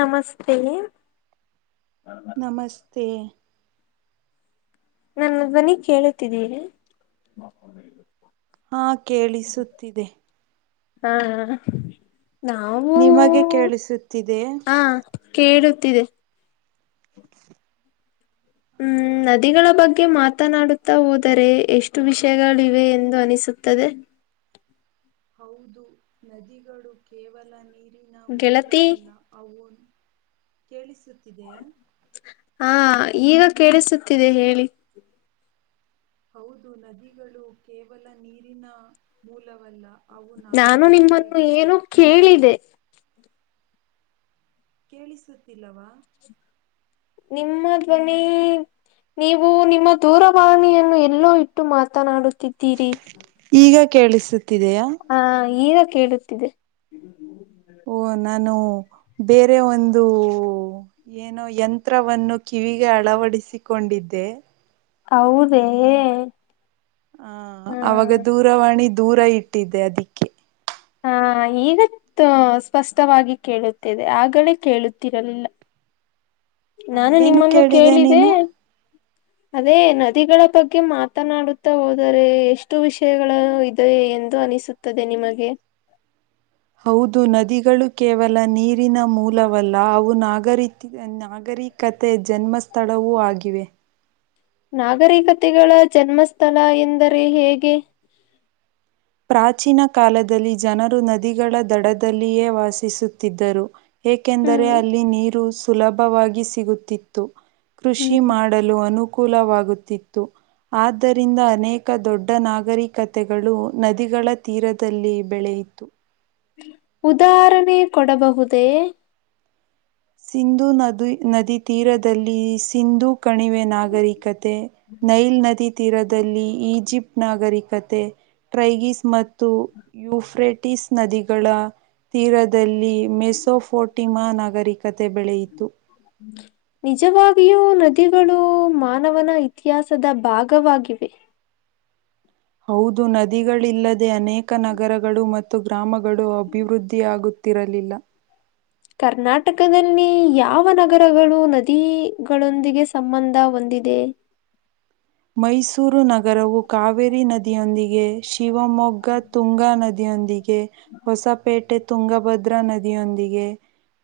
ನಮಸ್ತೆ ನಮಸ್ತೆ ನನ್ನ ಧ್ವನಿ ಕೇಳತಿದ್ದೀಯೇ ಹಾ ಕೇಳಿಸುತ್ತಿದೆ ಹಾ ಹ ನಾವೂ ನಿಮಗೆ ಕೇಳಿಸುತ್ತಿದೆ ಹಾ ಕೇಳುತ್ತಿದೆ. [inaudible] ಹ್ಮ್ ನದಿಗಳ ಬಗ್ಗೆ ಮತ್ತೆ ಮಾತನಾಡ ಹುತ್ತ ಹೋದರೆ ಎಷ್ಟು ವಿಷಯಗಳಿವೆ ಎಂದು ಅನಿಸುತ್ತದೆ. ಹೌದು ನದಿಗಳು ಕೇವಲ ನೀರಿನ ಗೆಳತಿ ಮೂಲವಲ್ಲ ಅವುನ್ ಕೇಳಿಸುತ್ತಿದೆಯಾ ಹಾ ಈಗ ಕೇಳಿಸುತ್ತಿದೆ ಹೇಳಿ ಹೌದು ನದಿಗಳು ಕೇವಲ ನೀರಿನ ಮೂಲವಲ್ಲ [inaudible] ನಾನು ನಿಮ್ಮನ್ನು ನಾಗರಿಕತೆಗಳ ಏನು ಕೇಳಿದೆ ಕೇಳಿಸುತ್ತಿಲ್ಲವಾ ನಿಮ್ಮ ಧ್ವನಿ ನೀವು ನಿಮ್ಮ ದೂರವಾಣಿಯನ್ನು ಎಲ್ಲೋ ಇಟ್ಟು ಮಾತನಾಡುತ್ತಿದ್ದೀರಿ. ಕೇಳಿಸ ಹಾ ಈಗ ಕೇಳುತ್ತಿದೆ ಓ ನಾನು ಬೇರೆ ಒಂದು ಏನೋ ಯಂತ್ರವನ್ನು ಕಿವಿಗೆ ಅಳವಡಿಸಿಕೊಂಡಿದ್ದೆ ಹೌದೇ ಹಾ ಹ್ಮ್ ಅವಾಗ ದೂರವಾಣಿ ದೂರ ಇಟ್ಟಿದೆೆ ಅದಿಕ್ಕೆ ಹಾ ಈಗ ಸ್ಪಷ್ಟವಾಗಿ ಕೇಳುತ್ತಿದೆ ಆಗಲೇ ಕೇಳುತ್ತಿರಲಿಲ್ಲ ಹ ನಾನು ಏನು ನಿಮ್ಮನ್ನು ಕೇಳಿದೆ ನೀನು ಅದೇ ನದಿಗಳ ಬಗ್ಗೆ ಮಾತನಾಡುತ್ತಾ ಹೋದರೆ ಎಷ್ಟು ವಿಷಯಗಳು ಇದೆ ಎಂದು ಅನಿಸುತ್ತದೆ ನಿಮಗೆ ಹೌದು ನದಿಗಳು ಕೇವಲ ನೀರಿನ ಮೂಲವಲ್ಲ ಅವು ನಾಗರಿತಿ ನಾಗರಿತಿ ನಾಗರಿ ಕತೆ ಜನ್ಮಸ್ಥಳವೂ ಆಗಿವೆ ನಾಗರಿಕತೆಗಳ ಜನ್ಮಸ್ಥಳ ಎಂದರೆ ಹೇಗೆ ಪ್ರಾಚೀನ ಕಾಲದಲ್ಲಿ ಜನರು ನದಿಗಳ ದಡದಲ್ಲಿಯೇ ವಾಸಿಸುತ್ತಿದ್ದರು ಏಕೆಂದರೆ ಹ್ಮ್ ಅಲ್ಲಿ ನೀರು ಸುಲಭವಾಗಿ ಸಿಗುತ್ತಿತ್ತು ಕೃಷಿ ಹ್ಮ್ ಮಾಡಲು ಅನು ಅನುಕೂಲವಾಗುತ್ತಿತ್ತು ಆದ್ದರಿಂದ ಅನೇಕ ದೊಡ್ಡ ನಾಗರಿಕತೆಗಳು ನದಿಗಳ ತೀರದಲ್ಲಿ ಬೆಳೆ ಇತ್ತು ಉದಾಹರಣೆ ಕೊಡಬಹುದೇ ಸಿಂಧು ನದು ನದಿ ತೀರದಲ್ಲಿ ಸಿಂಧು ಕಣಿವೆ ನಾಗರಿಕತೆ ನೈಲ್ ನದಿ ತೀರದಲ್ಲಿ ಈಜಿಪ್ಟ್ ನಾಗರಿಕತೆ ಟ್ರೈಗೀಸ್ ಮತ್ತು ಯುಫ್ರೆಟಿಸ್ ನದಿಗಳ ತೀರದಲ್ಲಿ ಮೆಸೋಫೋಟಿಮಾ ನಗರಿಕ ಕತೆ ಬೆಳೆಯಿತು ಹ ನಿಜವಾಗಿಯೂ ನದಿಗಳು ಮಾನವನ ಇತಿಹಾಸದ ಭಾಗವಾಗಿವೆ ಹ ಹೌದು ನದಿಗಳಿಲ್ಲದೆ ಅನೇಕ ನಗರಗಳು ಮತ್ತು ಗ್ರಾಮಗಳು ಅಭಿವೃದ್ಧಿಯಾಗುತ್ತ ಗೊತ್ತರಲಿಲ್ಲ ಕರ್ನಾಟಕದಲ್ಲಿ ಯಾವ ನಗರಗಳು ನದಿಗಳೊಂದಿಗೆ ಸಂಬಂಧ ಹೋಂ ಡಿದೆ ಹ ಮೈಸೂರು ನಗರವು ಕಾವೇರಿ ನದಿಯೊಂದಿಗೆ ಶಿವಮೊಗ್ಗ ತುಂಗಾ ನದಿಯೊಂದಿಗೆ ಕೆ ಹೊಸಪೇಟೆ ತುಂಗಭದ್ರಾ ನದಿಯೊಂದಿಗೆ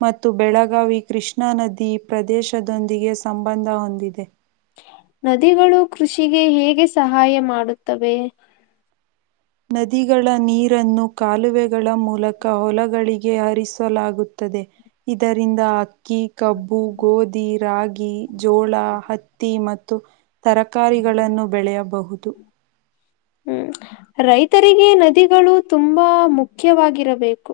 ಮತ್ತು ಬೆಳಗಾವಿ ಕೃಷ್ಣಾ ನದಿ ಪ್ರದೇಶದೊಂದಿಗೆ ಸಂಬಂಧ ಹೊಂದಿದೆ ನದಿಗಳು ಕೃಷಿಗೆ ಹೇಗೆ ಸಹಾಯ ಮಾಡುತ್ತವೆ ನದಿಗಳ ನೀರನ್ನು ಕಾಲುವೆಗಳ ಮೂಲಕ ಹೊಲಗಳಿಗೆ ಹರಿಸಲಾಗುತ್ತದೆ ದೆ ಇದರಿಂದ ಅಕ್ಕಿ ಕಬ್ಬು ಗೋಧಿ ರಾಗಿ ಜೋಳ ಹತ್ತಿ ಮತ್ತು. ತರಕಾರಿಗಳನ್ನು ಬೆಳೆಯಬಹುದು ಹ್ಮ ರೈತರಿಗೆ ನದಿಗಳು ತುಂಬಾ ಮುಖ್ಯವಾಗಿರಬೇಕು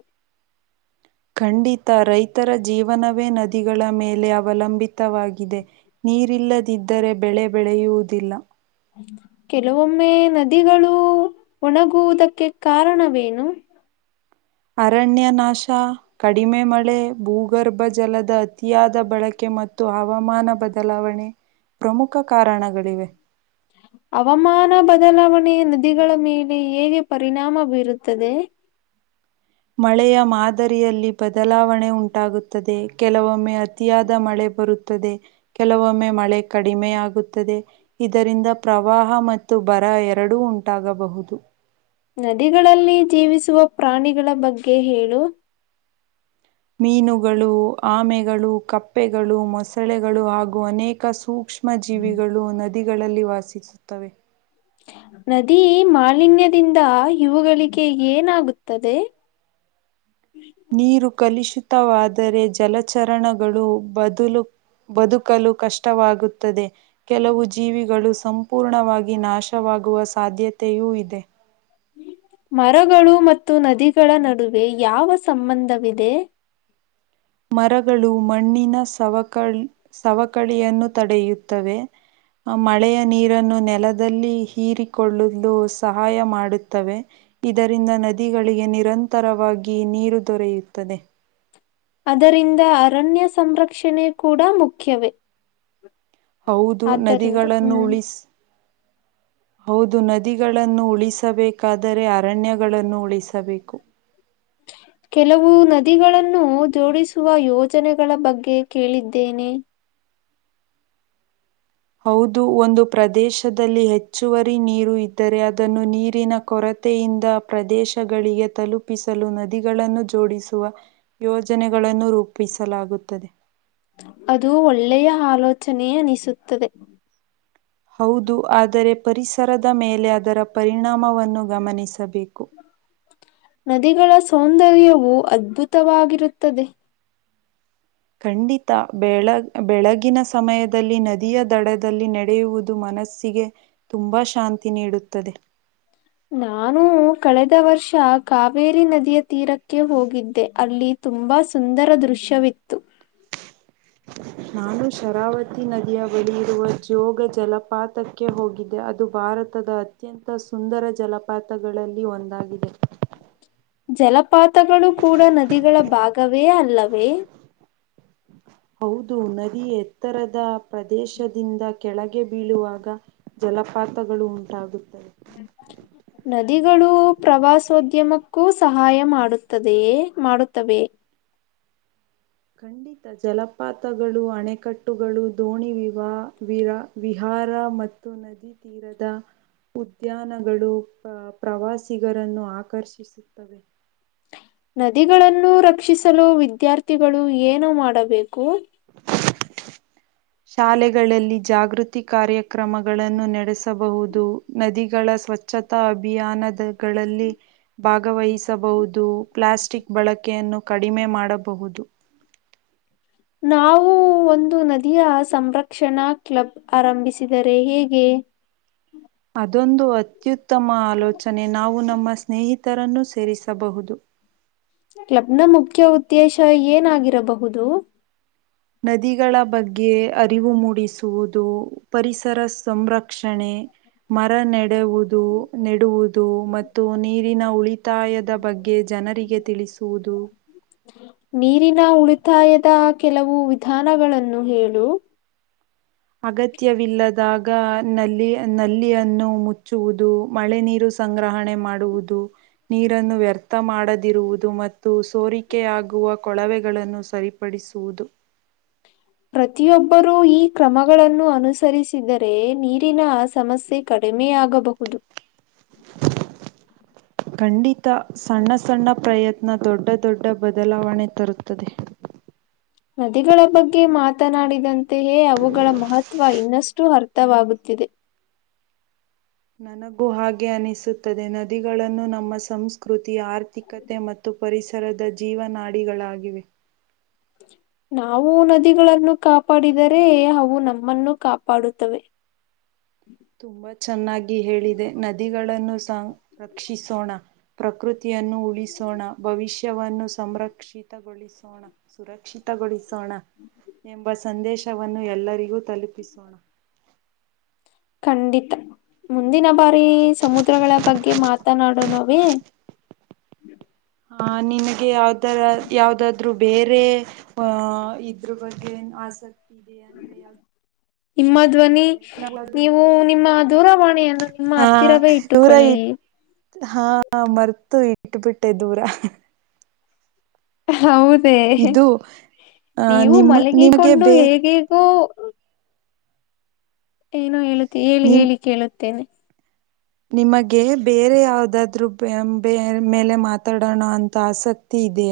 ಖಂಡಿತ ರೈತರ ಜೀವನವೇ ನದಿಗಳ ಮೇಲೆ ಅವಲಂಬಿತವಾಗಿದೆ ನೀರಿಲ್ಲದಿದ್ದರೆ ಬೆಳೆ ಬೆಳೆಯುವುದಿಲ್ಲ ಕೆಲವೊಮ್ಮೆ ನದಿಗಳು ಒಣಗುವುದಕ್ಕೆ ಕಾರಣವೇನು ಅರಣ್ಯ ನಾಶ ಕಡಿಮೆ ಮಳೆ ಭೂಗರ್ಭ ಜಲದ ಅತಿಯಾದ ಬಳಕೆ ಮತ್ತು ಹವಾಮಾನ ಬದಲಾವಣೆ ಪ್ರಮುಖ ಕಾರಣಗಳಿವೆ ಹವಾಮಾನ ಬದಲಾವಣೆಯ ನದಿಗಳ ಮೇಲೆ ಹೇಗೆ ಪರಿಣಾಮ ಬೀರುತ್ತದೆ ಮಳೆಯ ಮಾದರಿಯಲ್ಲಿ ಬದಲಾವಣೆ ಉಂಟಾಗುತ್ತದೆ ಕೆಲವೊಮ್ಮೆ ಅತಿಯಾದ ಮಳೆ ಬರುತ್ತದೆ ಕೆಲವೊಮ್ಮೆ ಮಳೆ ಕಡಿಮೆ ಆಗುತ್ತದೆ ಇದರಿಂದ ಪ್ರವಾಹ ಮತ್ತು ಬರ ಎರಡೂ ಉಂಟಾಗಬಹುದು ನದಿಗಳಲ್ಲಿ ಜೀವಿಸುವ ಪ್ರಾಣಿಗಳ ಬಗ್ಗೆ ಹೇಳು. ಮೀನುಗಳು ಆಮೆಗಳು ಕಪ್ಪೆಗಳು ಮೊಸಳೆಗಳು ಹಾಗೂ ಅನೇಕ ಸೂಕ್ಷ್ಮ ಸೂಕ್ಷ್ಮ ಜೀವಿಗಳು ನದಿಗಳಲ್ಲಿ ವಾಸಿಸುತ್ತವೆ ನದಿ ಮಾಲಿನ್ಯದಿಂದ ಇವುಗಳಿಗೆ ಏನಾಗುತ್ತದೆ ಹ ನೀರು ಕಲುಷಿತವಾದರೆ ಜಲಚರಣಗಳು ಬದಲು ಬದುಕಲು ಕಷ್ಟವಾಗುತ್ತದೆ ಕೆಲವು ಜೀವಿಗಳು ಸಂಪೂರ್ಣವಾಗಿ ನಾಶವ ಆಗುವ ಸಾಧ್ಯತೆಯೂ ಇದೆ ಮರಗಳು ಮತ್ತು ನದಿಗಳ ನಡುವೆ ಯಾವ ಸಂಬಂಧವಿದೆ ಮರಗಳು ಮಣ್ಣಿನ ಸವಕಳ್ ಸವಕಳಿಯನ್ನು ತಡೆಯುತ್ತವೆ ಮಳೆಯ ನೀರನ್ನು ನೆಲದಲ್ಲಿ ಹೀರಿಕೊಳ್ಳಲು ಸಹಾಯ ಮಾಡುತ್ತವೆ ಇದರಿಂದ ನದಿಗಳಿಗೆ ನಿರಂತರವಾಗಿ ನೀರು ದೊರೆಯುತ್ತದೆ ಅದರಿಂದ ಅರಣ್ಯ ಸಂರಕ್ಷಣೆ ಕೂಡ ಮುಖ್ಯವೇ ಹೌದು ಆದ್ದರಿಂದ ನದಿಗಳನ್ನು ಹ್ಮ್ ಉಳಿಸ ಹೌದು ನದಿಗಳನ್ನು ಉಳಿಸಬೇಕಾದರೆ ಅರಣ್ಯಗಳನ್ನು ಉಳಿಸಬೇಕು ಹ [unintelligible] ಕೆಲವು ನದಿಗಳನ್ನು ಜೋಡಿಸುವ ಯೋಜನೆಗಳ ಬಗ್ಗೆ ಕೇಳಿದ್ದೇನೆ ಹೌದು ಒಂದು ಪ್ರದೇಶದಲ್ಲಿ ಹೆಚ್ಚುವರಿ ನೀರು ಇದ್ದರೆ ಅದನ್ನು ನೀರಿನ ಕೊರತೆ ತೆಯಿಂದ ಪ್ರದೇಶಗಳಿಗೆ ತಲುಪಿಸಲು ನದಿಗಳನ್ನು ಜೋಡಿಸುವ ಯೋಜನೆಗಳು ಗಳನ್ನು ರೂಪಿಸಲಾಗುತ್ತದೆ ಅದು ಒಳ್ಳೆಯ ಆಲೋಚನೆ ಅನಿಸುತ್ತದೆ ಹೌದು ಆದರೆ ಪರಿಸರದ ಮೇಲೆ ಅದರ ಪರಿಣಾಮವನ್ನು ಗಮನಿಸಬೇಕು ನದಿಗಳ ಸೌಂದರ್ಯವು ಅದ್ಭುತವಾಗಿರುತ್ತದೆ ಖಂಡಿತ ಬೆಳ ಬೆಳಗಿನ ಸಮಯದಲ್ಲಿ ನದಿಯ ದಡದಲ್ಲಿ ನಡೆಯುವುದು ಮ ಮನಸ್ಸಿಗೆ ತುಂಬಾ ಶಾಂತಿ ನೀಡುತ್ತದೆ ನಾನು ಕಳೆದ ವರ್ಷ ಕಾವೇರಿ ನದಿಯ ತೀರಕ್ಕೆ ಹೋಗಿದ್ದೆ ಅಲ್ಲಿ ತುಂಬಾ ಸುಂದರ ದೃಶ್ಯವಿತ್ತು ನಾನು ಶರಾವತಿ ನದಿಯ ಬಳಿ ಇರುವ ಜೋಗ ಜಲಪಾತ [inaudible] ಅದಕ್ಕೆ ಹೋಗಿದೆೆ ಅದು ಭಾರತದ ಅತ್ಯಂತ ಸುಂದರ ಜಲಪಾತಗಳಲ್ಲಿ ಒಂದಾಗಿದೆ ಜಲಪಾತಗಳು ಕೂಡ ನದಿಗಳ ಭಾಗವೇ ಅಲ್ಲವೇ ಹೌದು ನದಿ ಎತ್ತರದ ಪ್ರದೇಶದಿಂದ ಕೆಳಗೆ ಬೀಳುವಾಗ ಜ ಜಲಪಾತಗಳು ಉಂಟಾಗುತ್ತೆ ನದಿಗಳು ಪ್ರವಾಸೋದ್ಯಮಕ್ಕೂ ಸಹಾಯ ಮಾಡುತ್ತದೆಯೇ ಮಾಡುತ್ತವೆ ಖಂಡಿತ ಜಲಪಾತಗಳು ಅಣೆಕಟ್ಟುಗಳು ದೋಣಿ ವಿವಾ ವಿ ವಿಹಾ ವಾರ ಮತ್ತು ನದಿ ತೀರದ ಉದ್ಯಾನಗಳು ಪ್ರ ಪ್ರವಾಸಿಗರನ್ನು ಆಕರ್ಷಿಸುತ್ತವೆ ನದಿಗಳನ್ನು ರಕ್ಷಸಲು ವಿದ್ಯಾರ್ಥಿಗಳು ಏನು ಮಾಡಬೇಕು ಶಾಲೆಗಳಲ್ಲಿ ಜಾಗೃತಿ ಕಾರ್ಯ ಕ್ರಮಗಳನ್ನು ನಡೆಸಬಹುದು ನದಿ ಗಳ ಸ್ವಚ್ಛತಾ ಅಭಿಯಾನದಗಳಲ್ಲಿ ಭಾಗವಹಿಸಬಹುದು ಪ್ಲಾಸ್ಟಿಕ್ ಬಳಕೆಯನ್ನು ಕಡಿಮೆ ಮಾಡಬಹುದು ನಾವು ಒಂದು ನದಿಯ ಸಂರಕ್ಷಣಾ ಕ್ಲಬ್ ಆರಂಭಿಸಿದರೆ ಹೇಗೆ ಅದೊಂದು ಅತ್ಯುತ್ತಮ ಆಲೋಚನೆ ನಾವು ನಮ್ಮ ಸ್ನೇಹಿತರನ್ನ ಸೇರಿಸಬಹುದು [unintelligible] ಕ್ಲಬ್ ನ ಮುಖ್ಯ ಉದ್ದೇಶ ಏನಾಗಿರಬಹುದು ನದಿಗಳ ಬಗ್ಗೆ ಅರಿವು ಮೂಡಿಸುವುದು ಪರಿಸರ ಸಂರಕ್ಷಣೆ ಹ [inaudible] ಮರ ನೆಡುವುದು ನೆಡುವುದು ಮತ್ತು ನೀರಿನ ಉಳಿತಾಯದ ಬಗ್ಗೆ ಜನ ಜನರಿಗೆ ತಿಳಿಸುವುದು ನೀರಿನ ಉಳಿತಾಯದ ಕೆಲವು ವಿಧಾನಗಳನ್ನು ಹೇಳು ಅಗತ್ಯವಿಲ್ಲದಾಗ ನಲ್ಲಿ ನಲ್ಲಿಯನ್ನು ಮುಚ್ಚುವುದು ಮಳೆ ನೀರು ಸಂಗ್ರಹಣೆ ಮಾಡುವುದು ನೀರನ್ನು ವ್ಯರ್ಥ ಮಾಡದಿರುವುದು ಮತ್ತು. ಸೋರಿಕೆಯಾಗುವ ಕೊಳವೆಗಳನ್ನು ಸರಿಪಡಿಸುವುದು. ಪ್ರತಿಯೊಬ್ಬರೂ ಈ ಕ್ರಮಗಳನ್ನು ಅನುಸರಿಸಿದರೆ ನೀರಿನ ಆ ಸಮಸ್ಯೆ ಕ. ಕಡಿಮೆ ಆಗಬಹುದು. ಟ್. [unintelligible] [inaudible] ಖಂಡಿತ ಸಣ್ಣ ಸಣ್ಣ ಪ್ರಯತ್ನ ದೊಡ್ಡ ದೊಡ್ಡ ಬದಲಾವಣೆ ತರುತ್ತದೆ. ಟ್ [unintelligible] ಅಂತೆಯೇ ಅವುಗಳ ಮಹತ್ವ ಇನ್ನಷ್ಟು ಅರ್ಥವಾಗುತ್ತಿದೆ. ನನಗೂ ಹಾಗೆ ಅನಿಸುತ್ತದೆ ನದಿಗಳನ್ನು ನಮ್ಮ ಸಂಸ್ಕೃತಿ. ಆರ್ಥಿಕತೆ ಮತ್ತು ಪರಿಸರದ ಜೀವನಾಡಿಗಳಾಗಿವೆ. ನಾವು ನದಿಗಳನ್ನು ಕಾಪಾಡಿದರೆ ಅವು ನಮ್ಮನ್ನು ಕಾಪಾಡುತ್ತವೆ. ಹ. ತುಂಬಾ ಚೆನ್ನಾಗಿ ಹೇಳಿದೆ ನದಿಗಳನ್ನು ಸಂರಕ್ಷಸೋಣ ಪ್ರಕೃತಿ. ನನ್ನು ಉಳಿಸೋಣ ಭವಿಷ್ಯವನ್ನು ಸಂರಕ್ಷತಗೊಳಿಸೋಣ ಸುರಕ್ಷಿತಗೊಲಿಸೋನಾ. ರೊಣ ಎಂಬ ಸಂದೇಶವನ್ನು ಎಲ್ಲರಿಗೂ ತಲುಪಿಸೋಣ. ಖಂಡಿತ ಮುಂದಿನ ಬಾರಿ ಸಮುದ್ರಗಳ ಬಗ್ಗೆ ಮಾತನಾಡೊನವೇ. ಟ. ಹ ನಿನಗೆ ಯಾವ್ದ ಯಾವ್ದಾದ್ರು ಬೇರೆ ಅ ಇದ್ರ ಬಗ್ಗೆ. ಏನು ಆಸಕ್ತಿ ಇದೆ ಅಂದ್ರೆ ಯ. ನಿಮ್ಮ ಧ್ವನಿ ನೀವು ನಿಮ್ಮ. ದೂರವಾಣಿಯನ್ನು ನಿಮ್ಮ ಹಾ ಹತ್ತಿರವೇ ನೂರ ಇ ಇಟ್ಟುಕೊಳ್ಳಿ. ಹಾ ಬರ್ತು ಇ. ಇಟ್ಟು ಬಿಟ್ಟೆ ದೂರ. ಹೌದೇ ಇದು ಅ ನೀವು ನಿಮ್ಮ ನಿಮಗೆ ಮಲಗಿಕೊಂಡು ಬೇ ಹೇಗೇಗೋ. ಏನೋ ಹೇಳತಿ ಹೇಳಿ ನಿಮ್ ಹೇಳಿ ಕೇಳುತ್ತೇನೆ. ನಿಮಗೆ ಬೇರೆ ಯಾವ್ದಾದ್ರು ಬ ಮೇಲೆ ಮಾತಾಡೋಣ ಅಂತ ಆಸಕ್ತಿ. ಇದೆ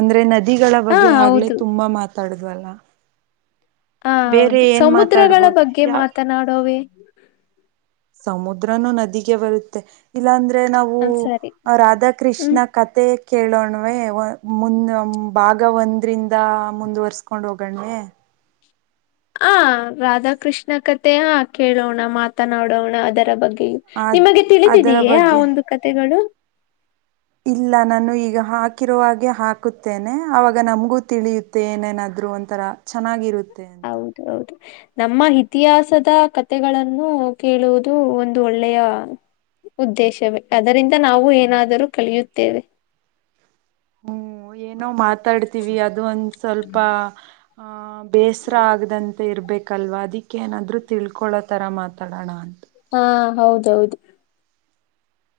ಅಂದ್ರೆ ನದಿಗಳ ಹಾ ಬಗ್ಗೆ ಆಗ್ಲೆೇ ಹೌದು ತುಂಬಾ ಮಾತಾಡುದ್ವಲ್ಲ. ಹ ಹೌದು ಸಮುದ್ರಗಳ ಮಾತಾಡ್ಬೋದು ಬಗ್ಗೆ ಯಾವ ಮಾತನಾಡೋವೇ. ಸಮುದ್ರನುೂ ನದಿಗೆ ಬರುತ್ತೆ ಇಲ್ಲಾ ಅಂದ್ರೆ. ಅಂದ್ರೆ ನಾವು ಸರಿ ಹ್ಮ್ ರಾಧಾಕೃಷ್ಣ ಕತೆ. ಕೇಳೋಣ್ವೆ ಮುಂದ ಭಾಗ ಒಂದ್ರಿಂದ ಮುಂದುವರ್ಸ್ಕೊಂಡ್ ಹೋಗೋಣ್ವೆ. ಹ ರಾಧಾಕೃಷ್ಣ ಕಥೆ ಕೇಳೋಣ ಮಾತನಾಡೋಣ ಅದರ ಬಗ್ಗೆ. ಅದು ನಿಮಗೆ ಅದರ ತಿಳಿದಿದಯೇ ಆ ಬಗ್ಗೆ ಒಂದು ಕತೆೆಗಳು. ಇಲ್ಲ ನಾನು ಈಗ ಹಾಕಿರುವ ಹಾಗಾಗೆ ಹಾಕುತ್ತೇನೆ ಅವಾಗ ನಮ್ಗೂ ತಿಳಿಯುತ್ತೆ ಏನೇನಾದ. ಆದ್ರು ಒಂಥರ ಚೆನ್ನಾಗಿರುತ್ತೆ ಅಂತ. ಹೌದು ಹೌದು ನಮ್ಮ ಇತಿಹಾಸದ ಕಥೆಗಳನ್ನು ಕೇಳುವುದು ಒಂದು ಒಳ್ಳೆಯ. ಉದ್ದೇಶವೇ ಅದರಿಂದ ನಾವು ಏನಾದರೂ ಕಳಿಯುತ್ತೇವೆ. ಹ್ಮ್ ಏನೋ ಮಾತಾಡ್ತಿವಿ ಅದು ಒಂದ ಸ್ವಲ್ಪ ಆ. ಬೇಸರ ಆಗದಂತೆ ಇರಬೇಕಲ್ವಾ ಅದಕ್ಕೇಏನಾದರೂ ತಿಳ್ಕೊಳ್ಳೋತರ ಮಾತಾಡೋಣ ಅಂತ. ಹಾ ಹೌದೌದು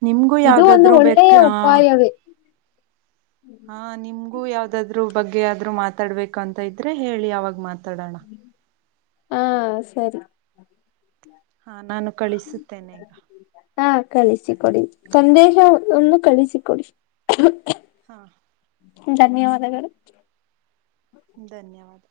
ನಿಮಗೂ ಇದು ಒಂದು ಯಾವುದಾದ್ರೂ ಒಳ್ಳೆಯ ಬೇಕು ಉಪಾಯವೇ ಹಾ ನಿಮ್ಗೂ ಯಾವ್ದಾದ್ರು ಬಗ್ಗೆ ಆದ್ರು ಮಾತಾಡ್ಬೇಕು ಅಂತ ಇದ್ರೆ ಹೇಳಿ ಅವಾಗ ಮಾತಡನಾ ಹಾ ಸರಿ ಹಾಂ ನಾನು ಕಳಿಸುತ್ತೇನೆ ಈಗ ಹಾ ಕಳಿಸಿ ಕೊಡಿ. ಸಂದೇಶ ಒಂದು ಕಳಿಸಿಕೊಡಿ. ಹಾ. ಧನ್ಯವಾದಗಳು. ಧನ್ಯವಾದ.